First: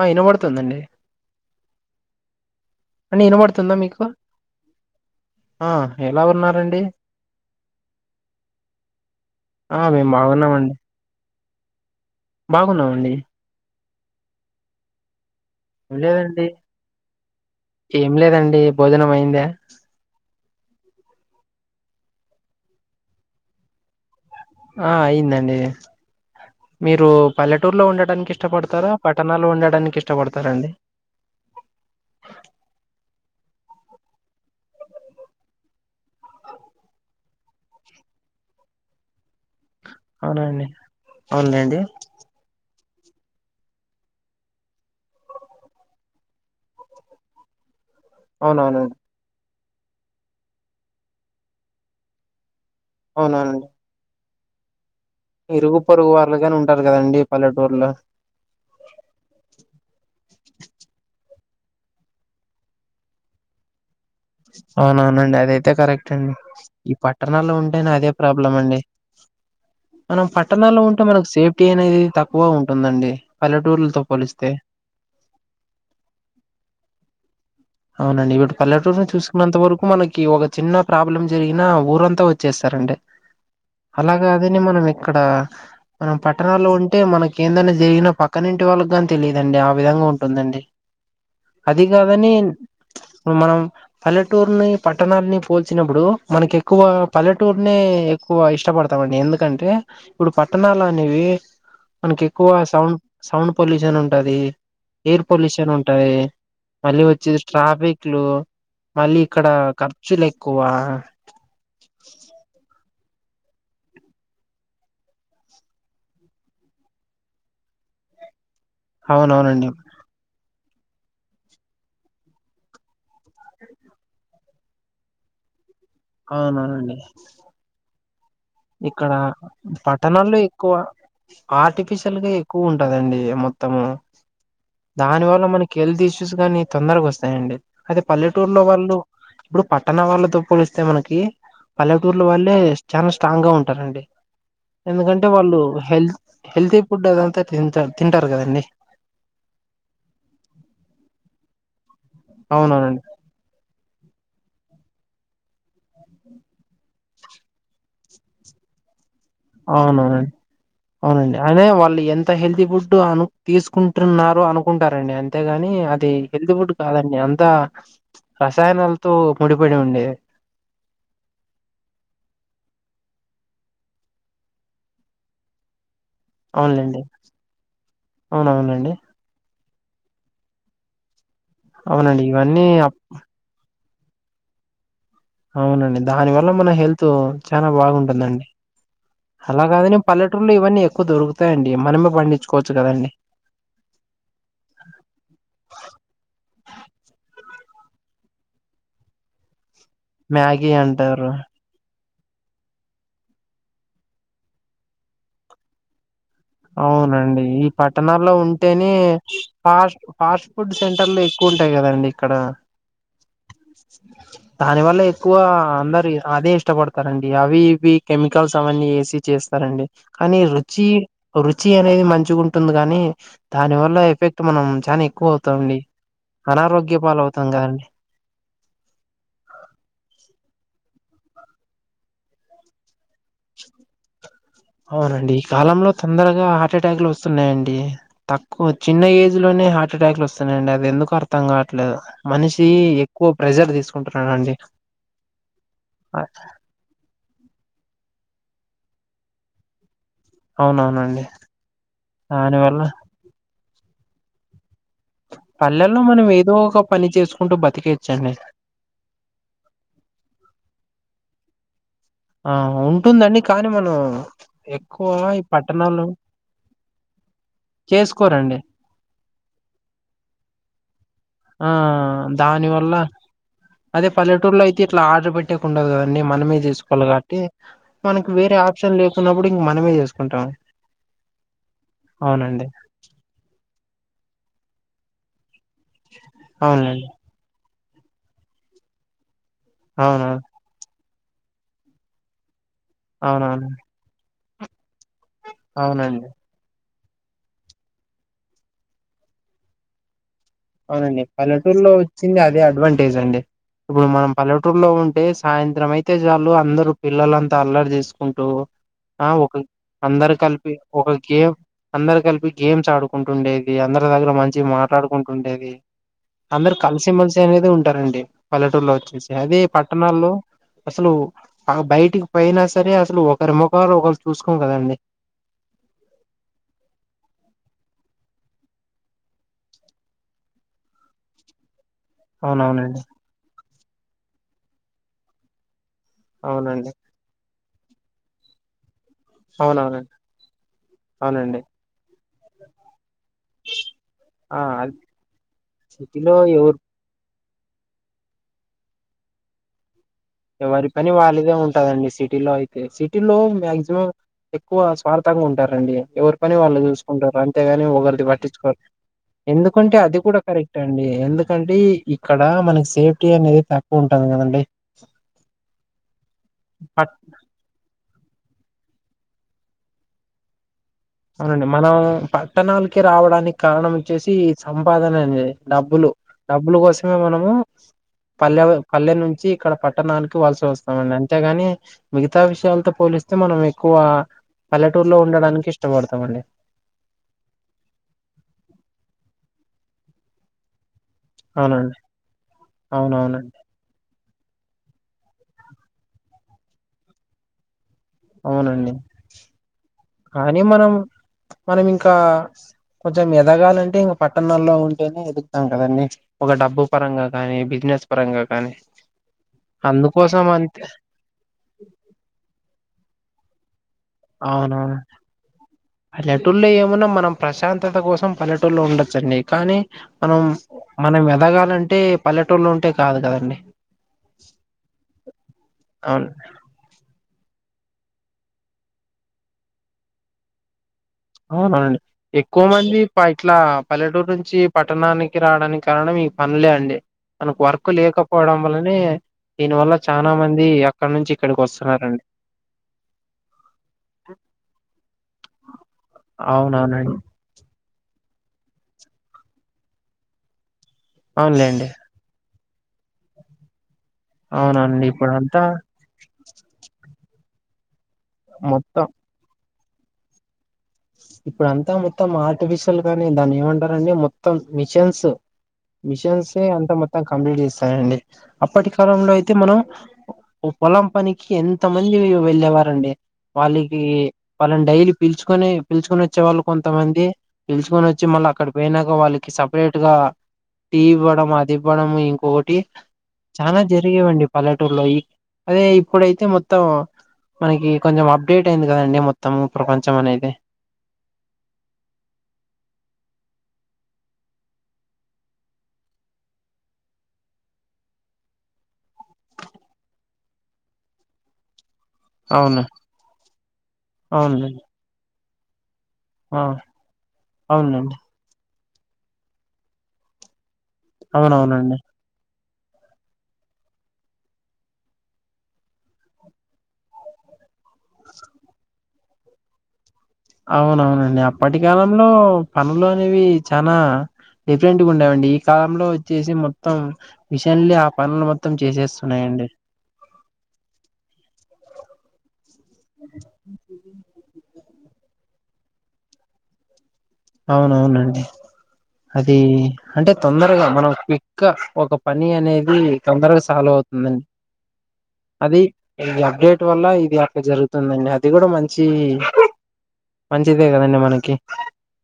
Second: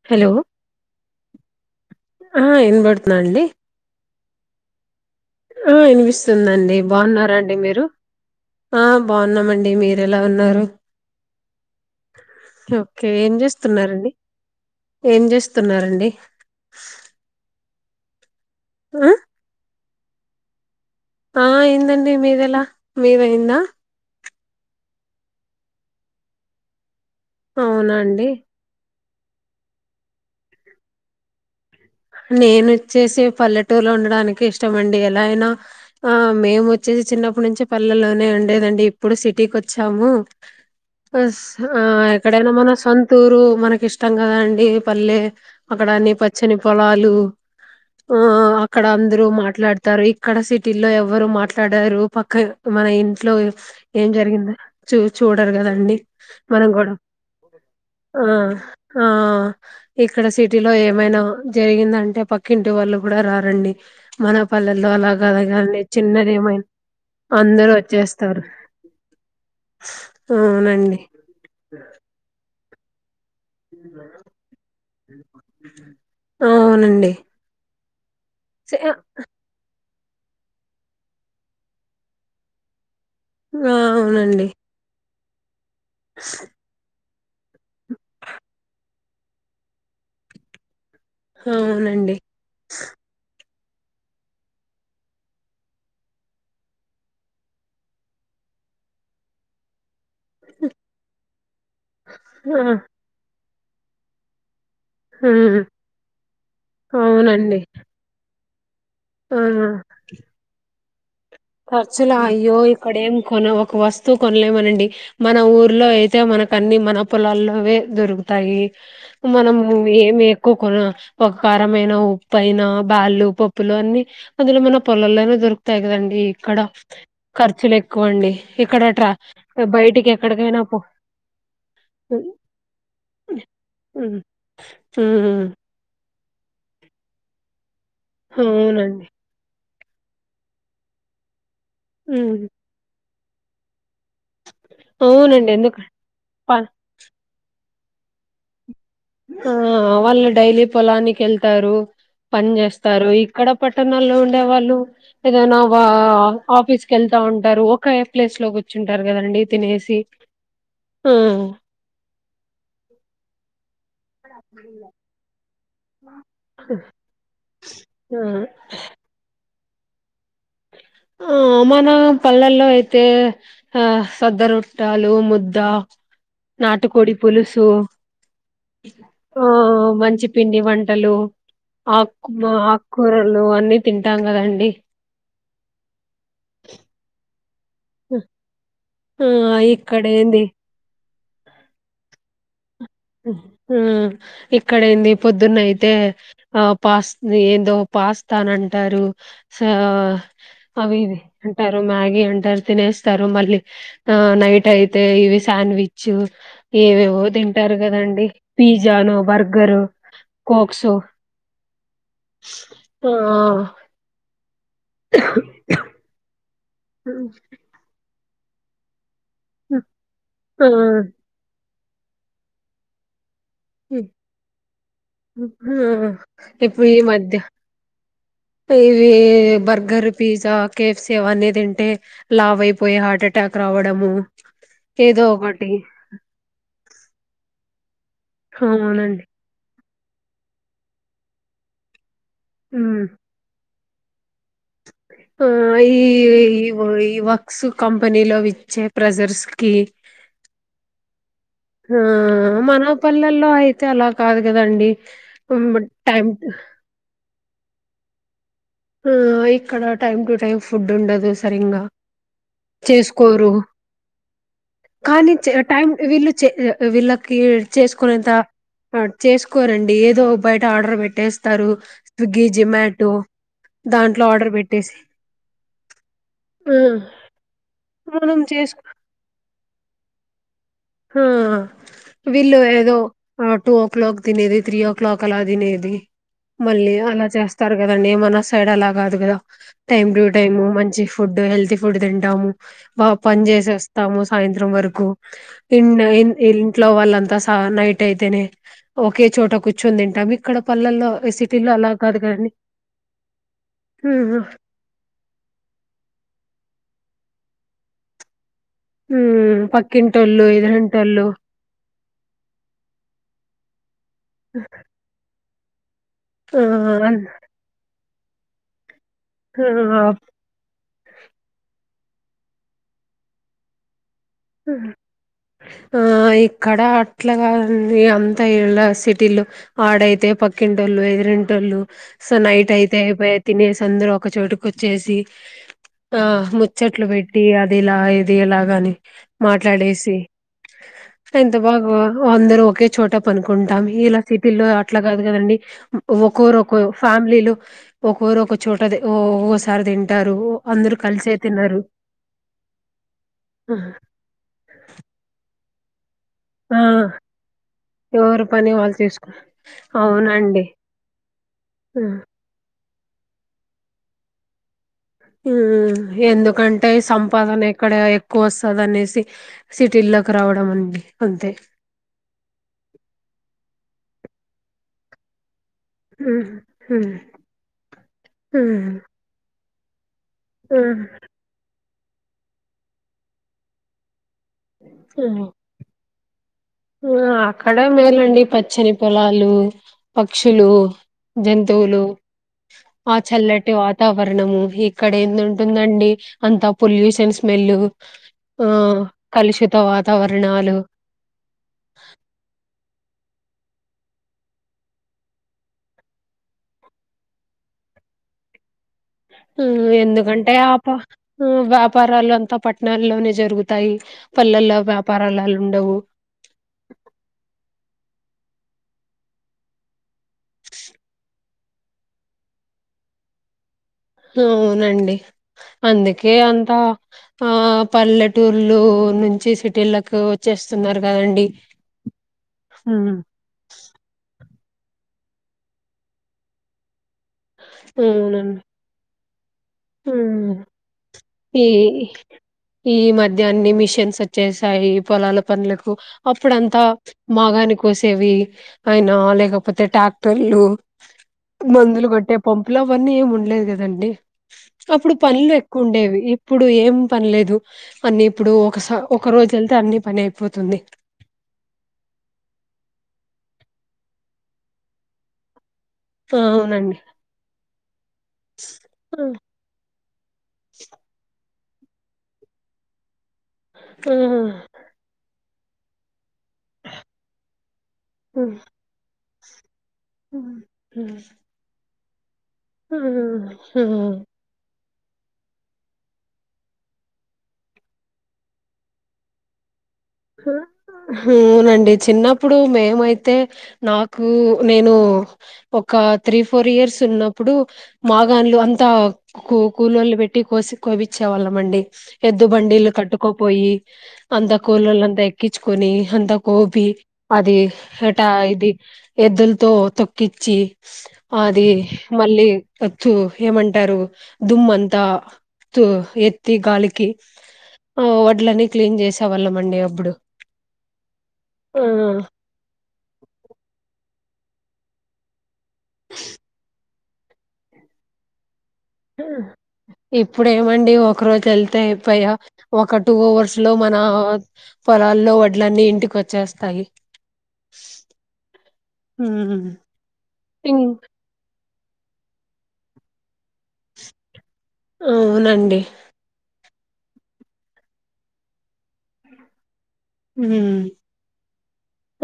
ఆ హలో ఇనబడ్తుందండి ఆ వినబడుతుందా అన్ని అండి ఇనబడ్తుందా మీకు ఆ ఎలా ఇన్పిస్తుందండి ఉన్నారండి బావున్నారా అండి మీరు? ఆ బావున్నామండి ఆ మేము మీరెలా ఉన్నారు? బాగున్నామండి కె ఒక్కే బాగున్నామండి ఏం చేస్తున్నారండి ఏం చేస్ ఏం స్తున్నారండి? లేదండి ఏం లేదండీ భోజనం అయిందా ఆ అయిందండి మీదెలా మీదయ్యింద ఆ అయిందండి. మీరు పల్లెటూర్లో అవునా అండి ఉండడానిక్ ఇష్టపడ్తరా పట్టణాల్లో ఉండడానిక్ ఇష్ట పడ్తరా అండి నేనొచ్చేసే పల్లెటూర్లో ఉండడానికి ఇష్టమండి ఎలా అయినా ఆ మేమ్ ఒచ్ చేసి చిన్నప్పుడ్ నుంచి పల్లెల్లోనే ఉండేదండి ఇప్పుడు సిటీకొ చ్చమ్ము అవునండి బస్ అవునులేండి ఆ ఎక్కడైనా మన సంతూరు మనకిష్టం గదా అండి పల్లె అక్కడ అన్నీ పచ్చని పొలాలు ఆ అక్కడ అవునవునండి అందరూ మాట్లాడ్ తరు ఇక్కడ సిటీల్లో ఎవరు మాట్లాడరు పక్క మన ఇంట్లో అవునవునండి ఏం జరిగింద చు చూడర్ ఇరుగు గధండి పొరుగు వాళ్ళుగాని మనం ఉంటారు గూడ కదండి పల్లెటూరులో ఆ ఆ ఇక్కడ సిటీలో ఏమైనా జరిగిందంటే పక్కింటి వాళ్ళు గుడ రారండి. మన పల్లెల్లో అలా అవునవునండి కాదు అదైతే కాదండి కరెక్టన్ చిన్నది ఏమైనా ఈ పట్టణాల్లో అందరూ ఉంటేనే అదే వచ్చేస్తారు ప్రాబ్లెమ్ అండి. మనం పట్టణాల్లో అవునండి ఉంటే మనకు సేఫ్టీ అనేది తక్కువ ఉంటుందండి పల్లెటూర్లతో పోలిస్తే అవునండి అవునండి ఇపుడు పల్లటూర్ని చూస్నంత వరకు మనకి ఒక చిన్న ప్రాబ్లెమ్ జరిగినా ఊరంతా వచ్చేస్తారండి అలా అవునండి గాదని మనం ఇక్కడ మనం పట్టణాలో ఉంటే మనకి ఏందనా జరిగినా పక్కనింటి వాళ్ళకి గాన్ తెలిదండి ఆ విధంగా ఉంటుందండి అది అవునండి గాదని మనం పల్లెటూర్ని పట్టణాన్ని పోల్చినప్పుడు మనకి ఎక్కువ పల్లెటూర్నే ఎకు బ ఇష్టపడతామండి ఎందుకంటే ఇప్పుడు పట్టణాలు అనేవి మనకి ఎక్కువ ఆ అవునండి సౌండ్ సౌండ్ పొల్యూషన్ ఉంటది ఎయిర్ అవునండి. ఆ హ్మ్. పొల్యూషన్ ఉంటది మళ్ళీ వచ్చేసి అవునండి ట్రాఫిక్లు మళ్ళీ ఇక్కడ ఖర్చులేక్కువ ఖర్చుల అయ్యో ఇక్కడ ఏం కొన ఒక వస్తువు కొనలేమనండి మన ఊర్లో అయితే మన మనకన్ని మన పొలాల్లోవె దొరుకుతాయి మనం అవునవునండి ఏం ఎక్కువ కొర ఒక కారమైన ఉప్పయిన బళ్ళు పప్పులు అన్ని అందులో మన పొలల్లోనే దొరుకుతాయి గదండి ఇక్కడ అవునవునండి ఖర్చులు ఎక్కువండి ఇక్కడ ట్ర బయటికి పట్టణాల్లో ఎక్కడికైనా ఎక్కువ పో ఆర్టిఫిషియల్ గా ఎక్కువ ఉంటదండి మొత్తము ఉ ఉ దాని వల్ల మనకి హెల్త్ ఇష్యూ స్ గానీ తొందరగా వస్తాయంండి అయితే పల్లెటూర్ లో వాళ్ళు అవునండి ఇప్పుడు పట్టణ వాళ్ళతో పోలుస్తే మనకి ఉ పల్లెటూర్ల వాళ్ళే చాలా స్ట్రాంగ్ గా ఉంటారండి ఎందుకంటే అవునండి వాళ్ళు ఎందుకు హెల్త్ ప హెల్తీ ఫుడ్ అదంతా తింట తింటారు గదండి ఆ వాళ్ళు డైలీ పొలానికి ఎళ్తారు పని అవునవునండి జేస్తారు ఇక్కడ ప పట్టణాల్లో ఉండే వాళ్ళు ఏదైనా వ ఆఫీస్ కేళ్తా ఉంటారు ఒకే ప్లేస్ లో గుచ్చుంటారు అవునవునండి ఆ అవునండి అయినే వాళ్ళు ఎంత హెల్తీ ఫుడ్ అను తీసుకుం టున్నారు అనుకుంటారండి అంతేగాని కానీ అది హెల్తీ ఫుడ్ కాదండి అంతా రసాయనాలతో ముడిపడి ఉండేది ఆ మన పల్లెల్లో అయితే ఆ సద్ద రొట్టలు ముద్ద అవునులేండి నాటుకోడి పులుసు అవునవునండి ఆ ఒ మంచి పండి వంటలు అవునండి అక్ ఇవన్నీ అప్ ఆకురలు అన్ని తింటాం గదండి అవునండి దాని వల్ల మన హెల్త్ చాలా బాగుంటుందండి ఆ అలాగాదనీ ఇక్కడ ఏంది పల్లెటూలో ఇవన్నీ ఎక్కువ దొరుకుతాయండి మనమే పండించుకో ఊమ్ ఇక్కడ ఏంది పొద్దున్న అయితే ఆ పాస్ ది ఏందో పాస్తానంటారు సా మ్యాగీ అవి ఇవి అంటారు అంటారు మాగీ అంటారు తినేస్తారు మళ్ళీ ఆ నైట్ అయితే ఇవి శాండ్విచ్ ఏవేవో అవునండి తింటారు కదండి పట్టణాల్లో ఉంటేనే పిజ్జాను burger fast fast food cokes సెంటర్లు ఎక్కువ ఉంటాయి గదండి ఇక్కడ ఆ దానివల్ల ఎక్కువ అందరు అదే ఇష్టపడతారండి అవి ఇవి కెమికల్స్ అవన్నీ ఎసి చేస్తారండి కానీ ఆ రుచి రుచి అనేది మంచిగా ఉంటుంది గనీ దాని వల్ల ఎఫెక్ట్ మనం చానా ఎక్కువ అవుతమండీ ఇప్పుడు ఈ అనారోగ్యపాల మధ్య అవుతాం గదండి ఇవి burger pizza K F C అవన్నీ తింటే లావ్ అయిపోయే హార్ట్ అటాక్ రావడము ఏదో అవునండి ఈ ఒకటి కాలంలో తొందరగా హార్ట్ అటాక్లు వస్తున్నాయండి తక్కువ చిన్న అవునండి ఏజ్ లోనే హార్ట్ అటాక్లు వస్తున్నాయండి అది ఎందుకు అర్థం గవట్లేదు మనిషి ఎక్కువ ప్రెషర్ తీసుకు హ ఇ ఇవ ఇవ క్స్ కంపెనీలో విచ్చే ప్రెజర్స్ క్కి అవునవునండి హా దాని వల్ల మన పల్లెల్లో అయితే అలా కాదు గదండి పల్లెల్లో మనం ఏదో ఒక పని చేస్కూంటూ బతికేచ్చండి హా ఇక్కడ టైమ్ టు టైమ్ ఫుడ్ ఉండదు సరింగా ఆ ఉంటుందండి చేస్కోరు కానీ మనం ఎక్కువ కానీ ఈ చె టైం పట్టణాల్లో వీళ్ళు చే అ విల్ లకి చేస్కునేంత చేసుకోరండి చేస్కోరండి ఏదో బయట ఆర్డర్ పె ఆ ట్టేస్తారు స్విగ్గి దాని వల్ల జెమాటో అదే పల్లెటూర్లో అయితే ఇట్లా ఆర్డర్ పెట్టేకుండదు గదండి మనమే ఆ, తీస్కోలే కాట్టి మనకి మనం వేరే ఆప్షన్ లేకున్నప్పుడు ఇంగ మనమే చేస్కుంటాం హు వీళ్ళు ఏదో టూ వో క్లాక్ తినేది త్రీ వో క్లాక్ అలా తినే ది మళ్ళీ అవునండి అలా చేస్తారు కదండి మన సైడ్ అలా గాదు గదా టైమ్ టూ అవునవును టైమ్ మంచి ఫుడ్ హెల్తీ ఫుడ్ తింటాము బా అవునవును పనిజేసేస్తాము సాయంత్రం వరకు ఇండ్ అవునండి ఇన్ ఇంట్లో వాళ్ళంతా సా నైటైతేనే ఒకే చోట కూర్చోంతింటాం అవునండి పల్లెటూర్లో వచ్చింది అదే అడ్వాంటేజ్ అండి ఇప్పుడు మనం ఉమ్, పల్లెటూర్లో ఉంటే సాయంత్రమైతే చాలు అందరూ పిల్లలంతా అల్లరి జేస్కుంటూ ఆ ఉమ్, ఒకల్కి అందరు పక్కింటోళ్ళు కల్పి ఒక ఎదురింటోళ్ళు గేమ్ అందరు కల్పీ గేమ్స్ ఆడుకుంటుండే ఇ అందరి దగ్గర మంచిగా మాట్లాడ్కుంటుండేది ఆ అందరు కల్సిమెల్సి అనేది ఉంటారండి పల్లెటూర్లోచ్చేసి అదే పట్టణాల్లో అస్సలు ఆ బై ట్కి పోయ్న సరే అసలు ఒకరి మోకాలు ఒకరు టు హు ఆ ఇక్కడ అట్లగాదు ఏ అంతా ఈళ్ళ సిటీలో ఆడైతే పక్కింటోళ్ళు ఎదిరింటోళ్ళు సో నైటైతే అవునవునండి అయిపాయె తినేసందరూ ఒక చోటుకొచ్చేసి ఆహ్ అవునండి ముచ్చట్లు పెట్టి అది ఇలా ఇది ఎలాగాని అవునవునండి మాట్లాడేసి ఎంత అవునండి బాగో అందరు ఒకే చోట పనుకుంటాం ఇలా ఆ సిటీల్లో అది అట్లా కాదు గదండి సిటీలో ఎవరు ఒకోరొకో ఫ్యామ్లీలు ఒకోరొకో చోటది ఓసారి తిం ఎవరి పని వాళ్ళదే ఉంటాదండి సిటీలో అయితే సిటీలో మ్యాక్సిమం ఎక్కువ స్వార్థంగా ఉంటారండి ఎవరు పని వాళ్ళు ఆ చూస్కుంటారు అంతేగాని ఒకర్ది ఎవరి పని పట్టించ్కోరు వాళ్ళు చూసుకు ఎందుకంటే అది కూడా అవునండి కరెక్ట్ అండి ఎందుకంటే ఆ. ఇక్కడ మనకి సేఫ్టీ అనేది తక్కువుంటది గదండి ఉహు ఎందుకంటే పట్ సంపాదనెక్కడ ఎక్ కోస్తాడనేసి సిటీల్లోకి రావడం అండి అంతే అవునండి మనం పట్టణాల్కి రావడానిక్కారణం వచ్చేసి సంపాదననే డబ్బులు డబ్బులు కోసమే మనము పల్లె పల్లె నుంచి ఇక్కడ ప ట్టనాన్కి వలస వస్తామండి అంతేగాని మిగతా విష్యాల్తో పోలిస్తే మనం ఎక్కువ పల్లెటూర్లో ఉండడానికి ఇష్టపడ్తామండి ఆ అక్కడే మేలండి పచ్చని పొలాలూ పక్షులూ అవునండి. జంతువులు ఆ అవునవునండి. చల్లటి వాతావర్ణమూ ఈ ఇక్కడేందుంటుందండి అంత పొల్యూషన్ స్మెల్ ఆ అవునండి. కలుషిత కానీ వాతావర్ణాలు మనం మనం ఇంకా కొంచెం ఎదగాలంటే ఇంగా పట్టణాల్లో ఉంటేనే ఎదుగుతాం కదండి ఒక డబ్బు పరంగా కానీ బిజి నెస్ పరంగా కానీ ఉమ్ అందుకోసం ఎందుకంటే అంతే ఆప వ్యాపారాలు అంతా పట్నాల్లోనే జరుగు అవును ఉండవు పల్లెటూల్లే ఏమన్నా మనం ప్రశాంతత కోసం త్తం పల్లెటూళ్లోండొచ్చండి కానీ మనం మనం ఎదగాలంటే పల్లెటూర్లో ఉంటే కాదు కదండి అవునండి అవును అందుకే అంతా ఆ పల్లెటూర్లు నుంచి సిటీలకు వచ్చేస్తున్నారు కదండి అవునవునండి ఎక్కువ మంది ఉమ్ ఇట్లా పల్లెటూరు నుంచి పట్టణానికి రావడానికి కారణం మీ పనులే అండి మనకు వర్క్ లేకపోవడం అవునండి వలనే దీని వల్ల చనా ఉమ్ మంది అక్కడ నుంచి ఇక్ ఈ ఈ మధ్య అన్ని మిషన్స్ వచ్చేసాయి పొలాల పనులకు అప్పుడంతా అవునవునండి మాగాని కోసేవి అయినా లేకపోతే ట్రాక్టర్లు అవునులేండి మందులు కొట్టె పలు అవన్నీ ఏమి ఉండలేదు కదండి అవునండి అప్పుడు పనులు ఇప్పుడంతా ఎక్కువ ఉండేవి ఇప్పుడు ఏం పనిలేదు అన్ని ఇప్పుడు ఒకస ఒక రోజు వెళ్తే అన్ని పని అయిపోతుంది ఇప్పుడ అంతా మొత్తం ఆర్టిఫిషియల్ గాని దాన్ని ఏమంటారుంటడి మొత్తం మిషన్స్ ఆ! మిషన్సే అంత అవునండి మొత్తం కంప్లీట్ చేస్తానండి అప్పటి ఆ కాలంలో అయితే మనం ఓ పొలం పనికి ఎంత మంది వెళ్ళేవారండి వాళ్ళకి ఆ వాళ్ళని డైలీ పిలుచుకొని పిలుచుకని వచ్చే వాళ్ళు కొంతమంది పిలుచుకని వచ్చి ఆ! మళ్ళీ అక్కడ పోయినాక వాళ్ళకి స సపరేట్ గా హ్మ్ టీ హ్మ్ ఇవ్వడం అది ఇవ్వడం ఇం పోటి హ్మ్ చాలా హ్మ్ జరిగేవండి పల్లె లో అదే ఇప్పుడైతే మొత్తం మనకి కొంచెం అప్డేట్ అయింది కదండి మొత్తం ప్రపంచం అనేది అవునండి చిన్నప్పుడు మేమైతే నాకు నేను ఒక త్రీ ఫోర్ ఇయర్స్ ఉన్నప్పుడు మాగాన్లు అంతా కూ కూలొల్లు పెట్టి కోసి కోపించేవాళ్ళమండి ఎద్దు అవును బండిలు కట్టుకోపోయి అంత అవునండి కూళ్లంతా ఎక్కించుకొని అంతా ఆ కోపి అది అవునండి ఎటా ఇది ఎద్దులతో తొక్కించి అది అవునవునండి మళ్ళీ వత్తు ఏమంటారు దుమ్ంతా ఎత్తి గాలికి ఆ వడ్లని క్లీన్ చేసేవాళ్ళం అండి అప్పుడు అవునవునండి అప్పటి ఆ కాలంలో పనులు అనేవి చనా డిఫరెంట్ గా ఉండేవండి ఈ కాలంలో వచ్చేసి మొత్తం మెషినల్ ఆ పనులు మొత్తం చేసేస్తున్నాయండి ఇప్పుడు ఏమండి ఒక రోజు వెళ్తే ప ఒక టూ అవర్స్ లో మన పొలాల్లో వడ్లన్నీ ఇంటికి వచ్చేస్తాయి అవునవునండి అది ఉమ్ అంటే ఇం తొందరగా మనం ఇంకా ఒక పని అనేది తొందరగా సాల్వ్ అవుతుందండి అవునండి అది ఇ అప్డేట్ వల్ల ఇది అక్కడ జరుగుతుందండి అది కూడా మంచి ఉమ్ మంచిదే కాదండి మనకి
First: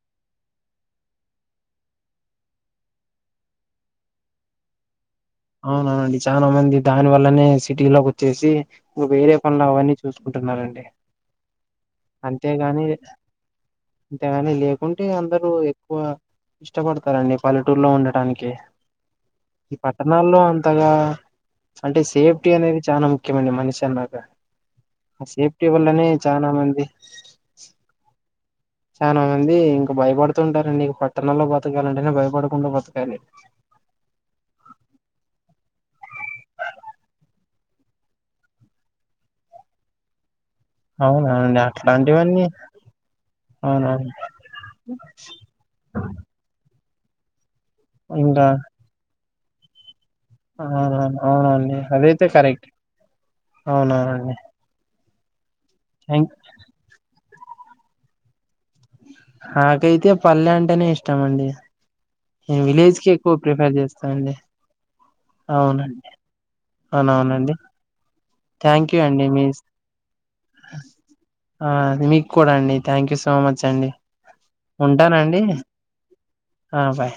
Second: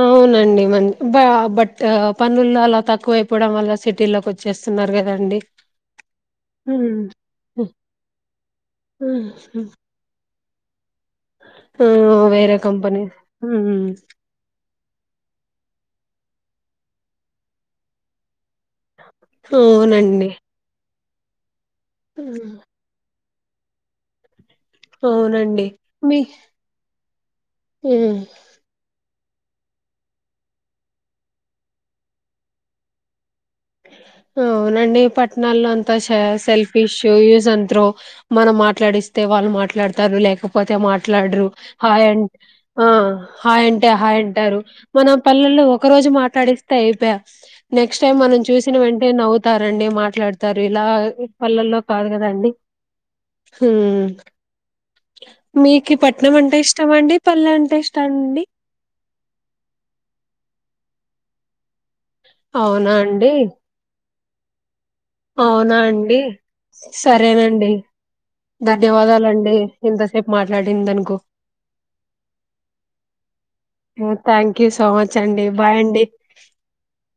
అవునండి మ బ బట్ పనులు అలా తక్కువ అయిపోవడం వల్ల సిటీ లోకి వచ్చేస్తున్నారు కదా అవుననండి చాలా మంది దాని వల్లనే సిటీలోకి వచ్చేసి ఇకా వేరే పనులు అవన్నీ చూస్త కుంటున్నారండి ఆ వేరే కంపెనీ అంతేగాని లేకుంటే అందరు ఎక్కువ ఇష్టపడతారండి పల్లెటూరులో ఉండటానికి ఈ అవునండి పట్టణాల్లో అంతగా అంటే సేఫ్టీ హ్మ్. అనేది చాలా ముఖ్యమండి మనిషి అన్నాక ఆ అవునండి సేఫ్టీ వల్లనే మీ చాలామంది హ్మ్. చాలా మంది ఇంకా భయపడుతుంటారండి ఇక పట్టణాల్లో బతకాల అంటే భయపడకుండా బతకాలి అవునండి పట్టణాల్లో అంతా సెల్ఫీ షూ యూస్ అండ్ త్రో మనం మాట్లాడిస్తే వాళ్ళు మాట్లాడతారు లేకపోతే పోతే మాట్లాడరు అవునవునండి హాయ్ అట్లాంటివన్నీ హాయ్ అంటే అవునవును హాయ్ అంటారు మన పల్లెలో ఒక రోజు మాట్లాడిస్తే అయిపోయా నెక్స్ట్ టైం మనం ఇంకా చూసిన వెంటే అవుతారండి మాట్ మాట్లాడతారు ఇలా అవునవును అవునండి పల్లల్లో కాదు అదైతే కదండి కరెక్ట్ అవునవునండి మీకు థ్యాంక్ పట్నం అంటే ఇష్టమ అండి పల్లె అంటే ఇష్ట అండి నాకైతే పల్లె అంటేనే ఇష్టం అండి నిన్ అవునా విలేజ్ కి అండి ఎక్కువ ప్రిఫర్ జేస్త తాండే అవునా అండి అవునవునండి సరేనండి థ్యాంక్ యూ అండి మీ ధన్యవాదాలండి ఇంతసేపు మాట్లాడిందనుకు ఆ అద్ మీకూడా అండి థ్యాంక్ యూ సో మచ్ అండి థ్యాంక్ యూ సో మచ్ ఉంటానండి అండి బాయ్ అండి ఆ బాయ్